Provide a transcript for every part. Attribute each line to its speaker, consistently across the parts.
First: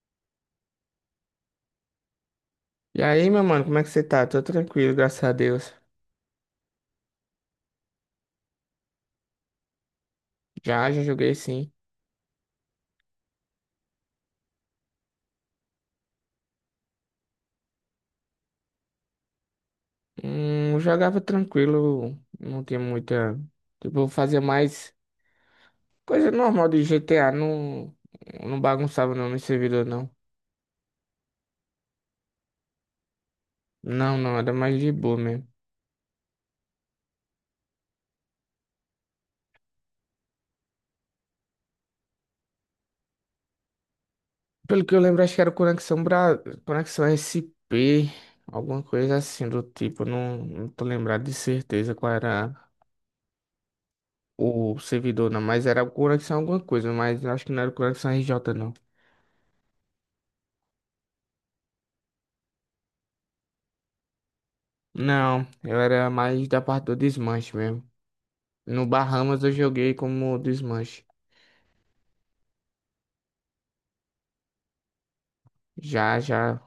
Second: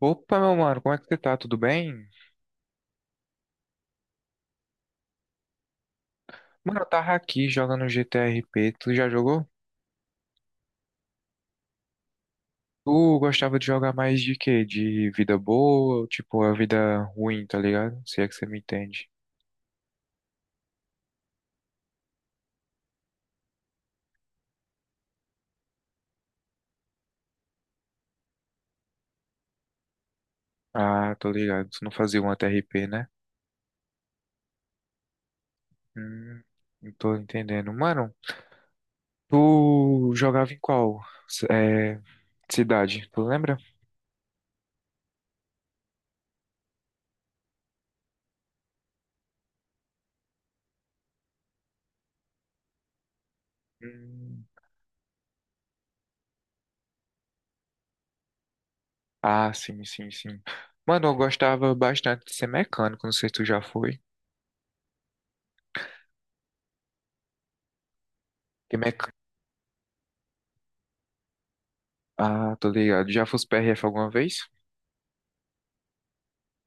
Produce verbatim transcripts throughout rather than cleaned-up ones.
Speaker 1: Opa, meu mano, como é que você tá? Tudo bem?
Speaker 2: E aí, meu mano, como é que você tá? Tô tranquilo, graças a Deus.
Speaker 1: Mano, eu tava aqui jogando G T R P. Tu já jogou?
Speaker 2: Já, já joguei sim.
Speaker 1: Tu gostava de jogar mais de quê? De vida boa ou tipo a vida ruim, tá ligado? Se é que você me entende.
Speaker 2: Hum, eu jogava tranquilo, não tinha muita. Tipo, eu fazia mais coisa normal de G T A, não, não bagunçava não no servidor, não.
Speaker 1: Ah, tô ligado. Tu não fazia um T R P, né?
Speaker 2: Não, não, era mais de boa mesmo.
Speaker 1: Hum, não tô entendendo. Mano, tu jogava em qual c- é, cidade? Tu lembra?
Speaker 2: Pelo que eu lembro, acho que era Conexão Bra... Conexão S P, alguma coisa assim do tipo, não, não tô lembrado de certeza qual era
Speaker 1: Hum,
Speaker 2: o servidor, não, mas era Conexão alguma coisa, mas acho que não era Conexão R J, não.
Speaker 1: ah, sim, sim, sim. Mano, eu gostava bastante de ser mecânico. Não sei se tu já foi.
Speaker 2: Não, eu era mais da parte do desmanche mesmo. No Bahamas eu joguei como desmanche.
Speaker 1: Ah, tô ligado. Já fosse P R F alguma vez?
Speaker 2: Já, já,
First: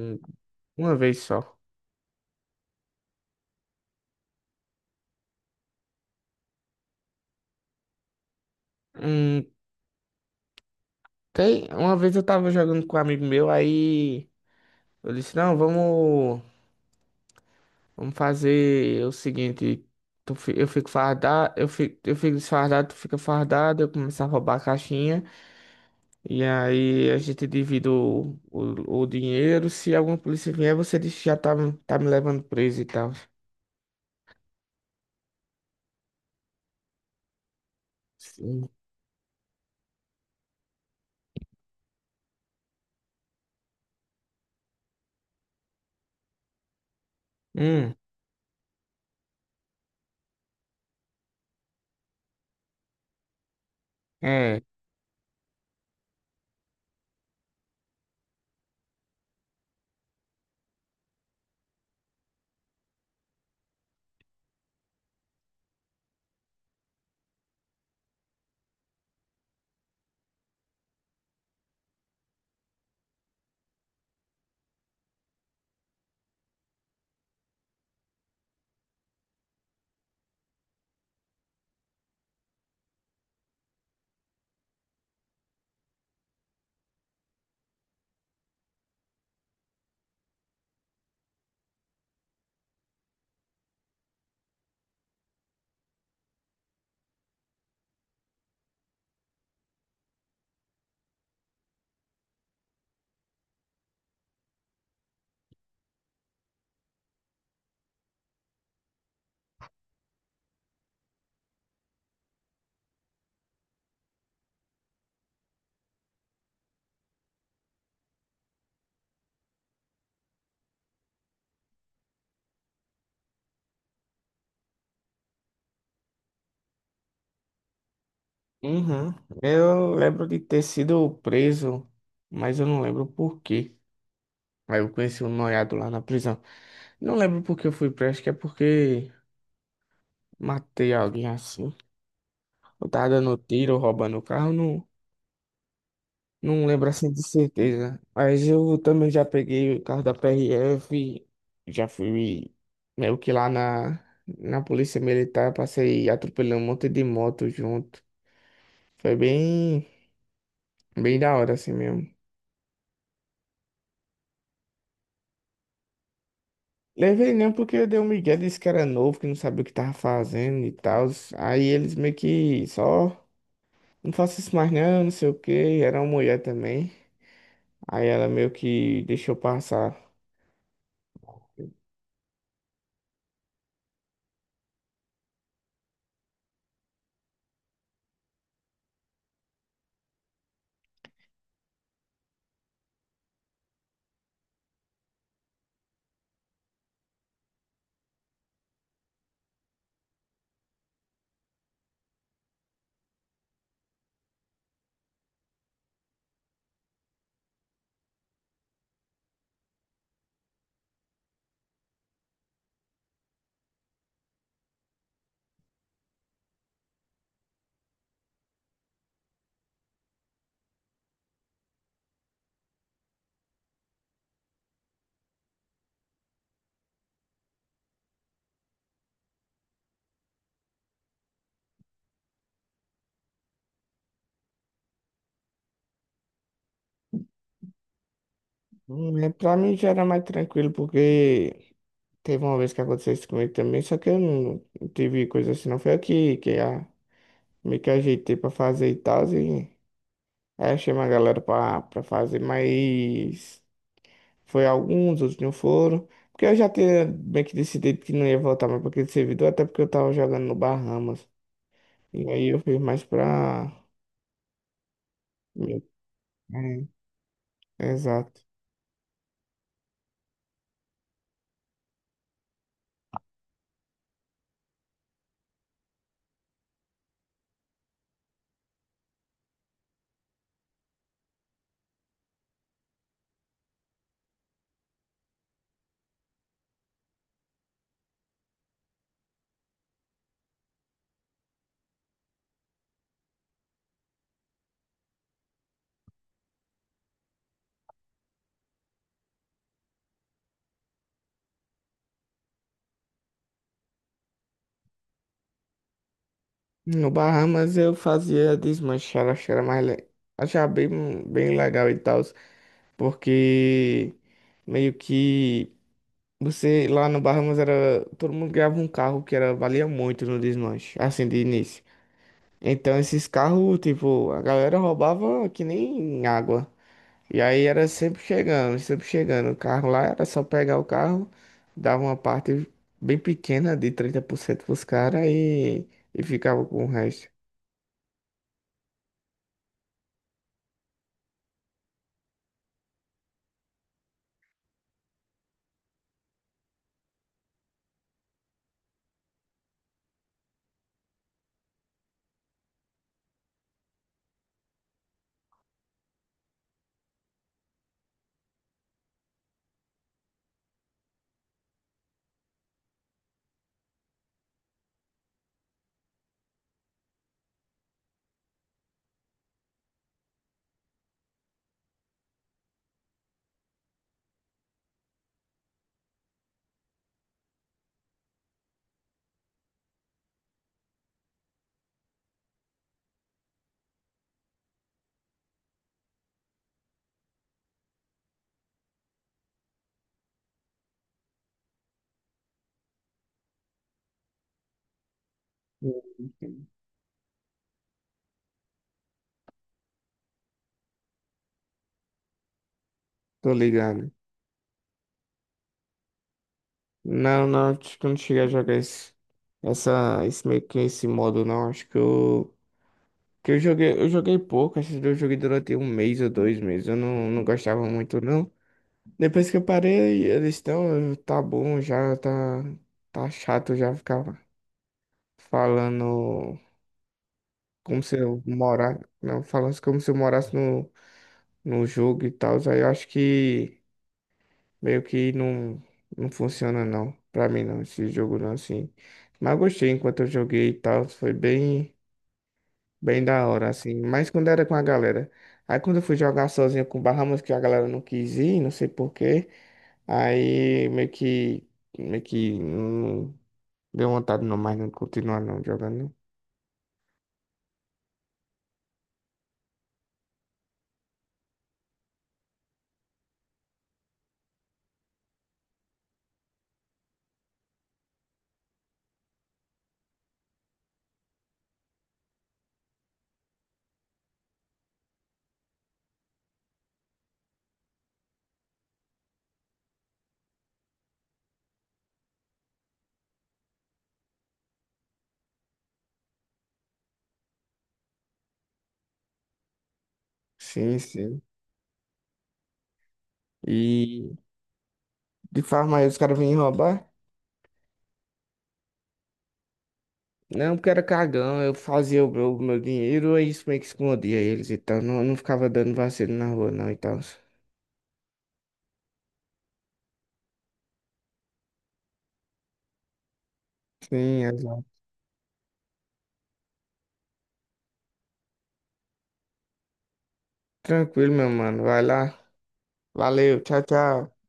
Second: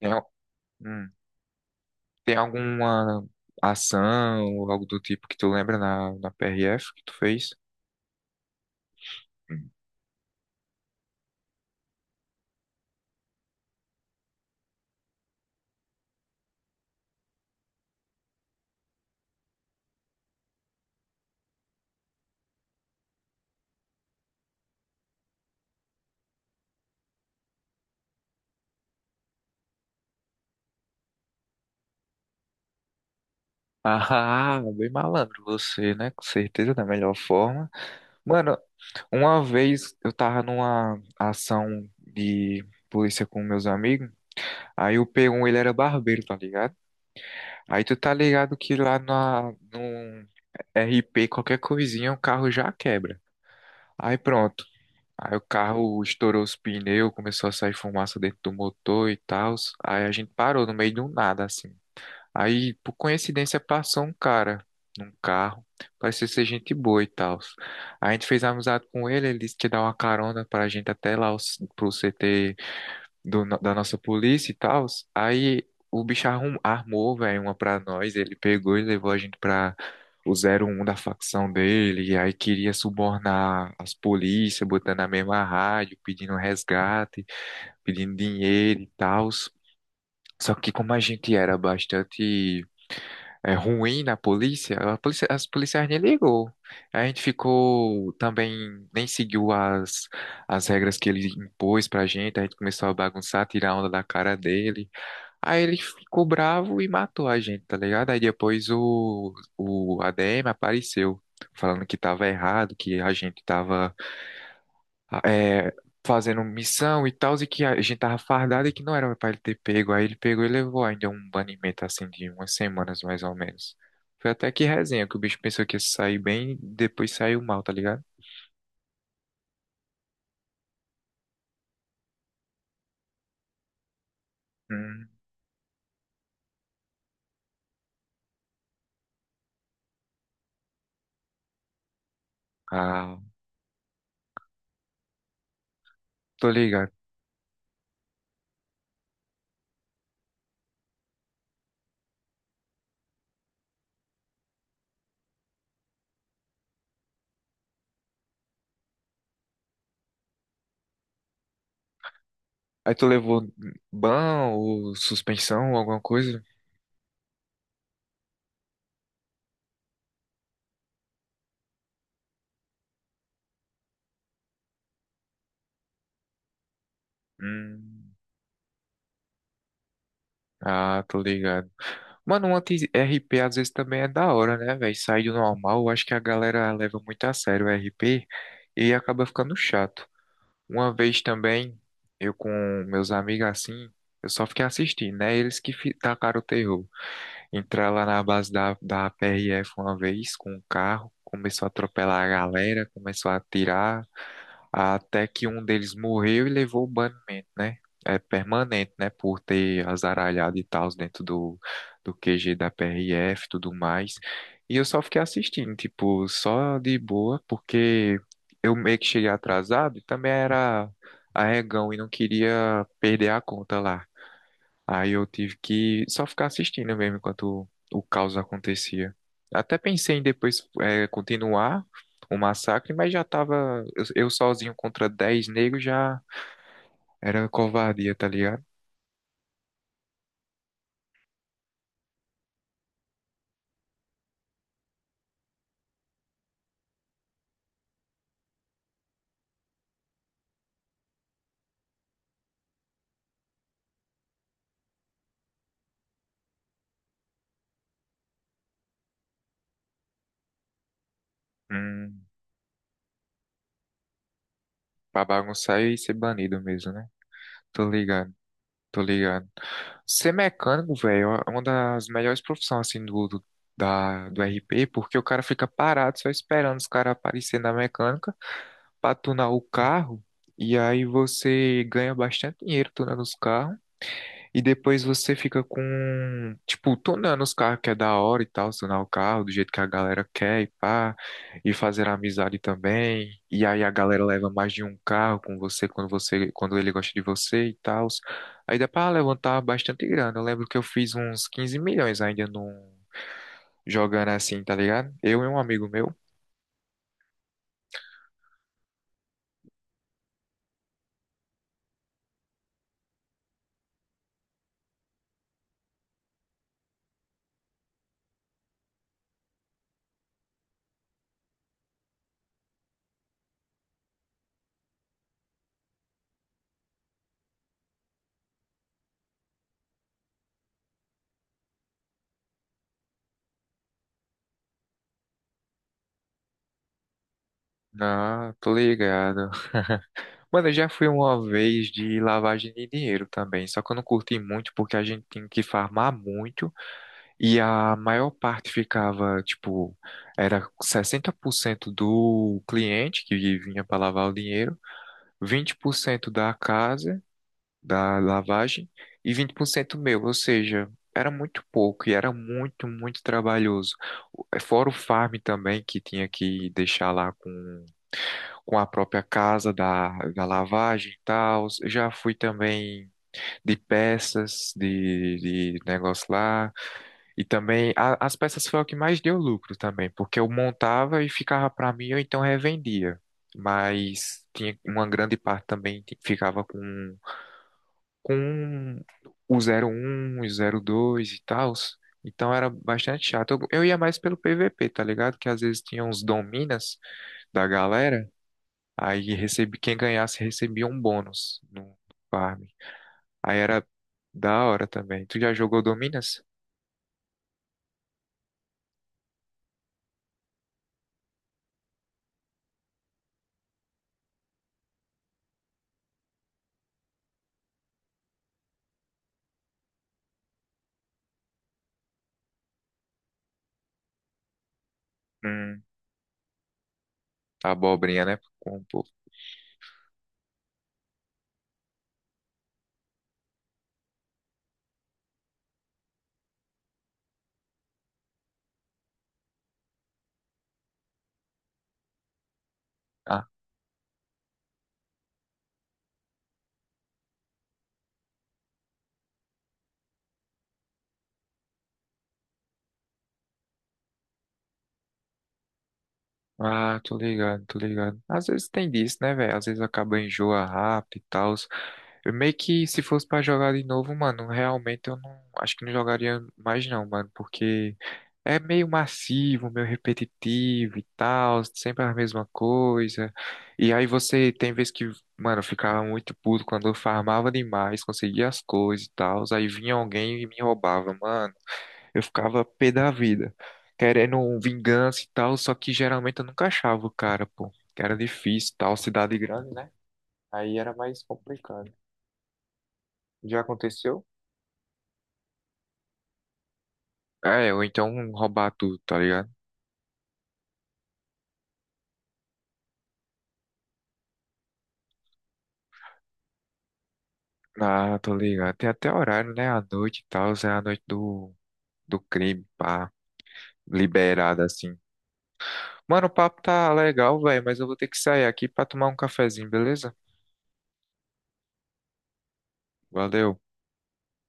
Speaker 1: Tem, al-
Speaker 2: uma
Speaker 1: hum.
Speaker 2: vez só.
Speaker 1: Tem alguma ação ou algo do tipo que tu lembra na, na P R F que tu fez?
Speaker 2: Hum,
Speaker 1: Hum.
Speaker 2: tem, uma vez eu tava jogando com um amigo meu, aí eu disse, não, vamos, vamos fazer o seguinte, tu fi- eu fico fardado, eu fico, eu fico desfardado, tu fica fardado, eu começo a roubar a caixinha, e aí a gente divide o, o, o dinheiro, se alguma polícia vier, você diz que já tá, tá me levando preso e tal.
Speaker 1: Ah, bem malandro você, né? Com certeza, da melhor forma. Mano, uma vez eu tava numa ação de polícia com meus amigos, aí o p um, ele era barbeiro, tá ligado? Aí
Speaker 2: Hum,
Speaker 1: tu tá ligado que lá na, no R P, qualquer coisinha, o carro já quebra. Aí
Speaker 2: é.
Speaker 1: pronto. Aí o carro estourou os pneus, começou a sair fumaça dentro do motor e tal. Aí a gente parou no meio de um nada, assim. Aí, por coincidência, passou um cara num carro. Parecia ser gente boa e tal. A gente fez amizade com ele, ele disse que ia dar uma carona pra gente até lá, o- pro C T do no- da nossa polícia e tal. Aí o bicho arrum- armou, velho, uma pra nós. Ele pegou e levou a gente pra o zero um da facção dele. E aí queria subornar as polícias, botando na mesma rádio, pedindo resgate, pedindo dinheiro e tal. Só que como a gente era bastante é, ruim na polícia, a polícia, as policiais nem ligou. A gente ficou também, nem seguiu as, as regras que ele impôs pra gente, a gente começou a bagunçar, tirar onda da cara dele. Aí ele ficou bravo e matou a gente, tá ligado? Aí depois o, o A D M apareceu, falando que tava errado, que a gente tava é, fazendo missão e tal, e que a gente tava fardado e que não era pra ele ter pego. Aí ele pegou e levou ainda um banimento assim de umas semanas mais ou menos. Foi até que resenha, que o bicho pensou que ia sair bem, depois saiu mal, tá ligado?
Speaker 2: Uhum. Eu lembro de ter sido preso, mas eu não lembro por quê. Aí eu
Speaker 1: Hum,
Speaker 2: conheci um noiado lá na prisão. Não lembro por que eu fui preso, acho que é porque matei alguém assim. Eu tava
Speaker 1: ah,
Speaker 2: dando tiro, roubando o carro, não,
Speaker 1: tô
Speaker 2: não lembro
Speaker 1: ligado.
Speaker 2: assim de certeza. Mas eu também já peguei o carro da P R F, já fui meio que lá na, na polícia militar, passei atropelando um monte de moto junto. Foi bem, bem da hora assim mesmo.
Speaker 1: Aí tu levou ban ou suspensão ou alguma coisa?
Speaker 2: Levei não porque deu um migué, disse que era novo, que não sabia o que tava fazendo e tal. Aí eles meio que só, não faço isso mais não, não sei o quê. Era uma mulher também. Aí
Speaker 1: Hum,
Speaker 2: ela meio que deixou passar.
Speaker 1: ah, tô ligado. Mano, um anti P às vezes também é da hora, né, velho? Sair do normal, eu acho que a galera leva muito a sério o R P e acaba ficando chato. Uma vez também, eu com meus amigos assim, eu só fiquei assistindo, né? Eles que fi- tacaram o terror. Entrar lá na base da, da P R F uma vez com um carro, começou a atropelar a galera, começou a atirar até que um deles morreu e levou o banimento, né? É permanente, né? Por ter azaralhado e tal dentro do, do Q G da P R F e tudo mais. E eu só fiquei assistindo, tipo, só de boa, porque eu meio que cheguei atrasado e também era arregão e não queria perder a conta lá. Aí eu tive que só ficar assistindo mesmo enquanto o caos acontecia. Até pensei em depois eh, continuar o massacre, mas já tava eu, eu sozinho contra dez negros já era covardia, tá ligado?
Speaker 2: Hum, né, pra mim já era mais tranquilo, porque teve uma vez que aconteceu isso comigo também, só que eu não não tive coisa assim, não. Foi aqui que que a, meio que ajeitei pra fazer e tal. E aí achei uma galera pra, pra fazer, mas. Foi alguns, outros não foram. Porque eu já tinha bem que decidido que não ia voltar mais para aquele servidor, até porque eu tava jogando no Bahamas.
Speaker 1: Hum,
Speaker 2: E aí eu fiz mais pra.
Speaker 1: pra bagunçar
Speaker 2: meu-
Speaker 1: e ser banido
Speaker 2: É,
Speaker 1: mesmo, né? Tô ligado,
Speaker 2: exato.
Speaker 1: tô ligado. Ser mecânico, velho, é uma das melhores profissões assim do, do, da, do R P, porque o cara fica parado só esperando os caras aparecerem na mecânica. Pra tunar o carro e aí você ganha bastante dinheiro tunando os carros e depois você fica com, tipo, tunando os carros que é da hora e tal, tunar o carro do jeito que a galera quer e pá, e fazer amizade também. E aí a galera leva mais de um carro com você quando você, quando ele gosta de você e tal. Aí dá pra levantar bastante grana. Eu lembro que eu fiz uns quinze milhões ainda num jogando assim, tá ligado? Eu e um amigo meu.
Speaker 2: No Bahamas eu fazia desmanchar, acho que era mais. le- Achava bem, bem legal e tal, porque meio que você lá no Bahamas era. Todo mundo ganhava um carro que era, valia muito no desmanche, assim, de início. Então esses carros, tipo, a galera roubava que nem água. E aí era sempre chegando, sempre chegando. O carro lá era só pegar o carro, dava uma parte bem pequena de trinta por cento pros caras e, e ficava com o resto.
Speaker 1: Ah, tô ligado. Mano, eu já fui uma vez de lavagem de dinheiro também, só que eu não curti muito porque a gente tinha que farmar muito e a maior parte ficava, tipo, era sessenta por cento do cliente que vinha para lavar o dinheiro, vinte por cento da casa, da lavagem e vinte por cento meu, ou seja, era muito pouco e era muito, muito trabalhoso. Fora o farm também que tinha que deixar lá com com a própria casa da, da lavagem e tal. Já fui também de peças, de, de negócio lá. E também a- as peças foi o que mais deu lucro também, porque eu montava e ficava para mim, ou então revendia. Mas tinha uma grande parte também que ficava com, com o zero um o zero dois e tal. Então era bastante chato. Eu, eu ia mais pelo P V P, tá ligado? Que às vezes tinha uns
Speaker 2: Hum.
Speaker 1: dominas da galera. Aí recebi, quem ganhasse recebia um bônus no farm.
Speaker 2: Tô
Speaker 1: Aí era
Speaker 2: ligado.
Speaker 1: da hora também. Tu já jogou Dominas?
Speaker 2: Não, não, acho que eu não cheguei a jogar esse, essa, esse meio que esse modo não. Acho que eu, que eu joguei, eu joguei pouco, acho que eu joguei durante um mês ou dois meses. Eu não, não gostava muito não. Depois que eu parei, eles estão, tá bom já, tá, tá chato já ficar
Speaker 1: Hum,
Speaker 2: falando como se
Speaker 1: abobrinha, né?
Speaker 2: eu
Speaker 1: Com um
Speaker 2: morar,
Speaker 1: pouco.
Speaker 2: não, falando como se eu morasse no, no jogo e tal. Aí eu acho que meio que não, não funciona não, pra mim não, esse jogo não, assim. Mas eu gostei enquanto eu joguei e tal, foi bem, bem da
Speaker 1: Ah,
Speaker 2: hora, assim. Mas quando era com a galera. Aí quando eu fui jogar sozinho com o Bahamas, que a galera não quis ir, não sei por quê. Aí meio que, meio que não deu vontade não mais não continuar não jogando.
Speaker 1: ah, tô ligado, tô ligado. Às vezes tem disso, né, velho? Às vezes acaba enjoa rápido e tal. Eu meio que se fosse pra jogar de novo, mano, realmente eu não acho que não jogaria mais não, mano, porque é meio massivo, meio repetitivo e tal, sempre a mesma coisa. E aí você tem vezes que, mano, eu ficava muito puto quando eu farmava demais, conseguia as coisas e tal, aí vinha alguém e me roubava, mano. Eu ficava pé da vida, querendo um vingança e tal, só que geralmente eu nunca achava o cara, pô, que era difícil e tal, cidade grande, né? Aí era
Speaker 2: Sim,
Speaker 1: mais
Speaker 2: sim.
Speaker 1: complicado. Já aconteceu?
Speaker 2: E de farmácia, os caras vinham roubar?
Speaker 1: É, ou então roubar tudo, tá ligado?
Speaker 2: Não, porque era cagão, eu fazia o meu, o meu dinheiro, aí isso meio que escondia eles e tal. Não, não ficava dando vacilo na rua, não, e tal.
Speaker 1: Ah, tô ligado. Tem até horário, né? À noite e tal, é a noite do, do crime, pá,
Speaker 2: Sim,
Speaker 1: liberada
Speaker 2: exato.
Speaker 1: assim. Mano, o papo tá legal, velho, mas eu vou ter que sair aqui pra tomar um cafezinho, beleza?
Speaker 2: Tranquilo, meu mano. Vai lá.
Speaker 1: Valeu.
Speaker 2: Valeu, tchau, tchau.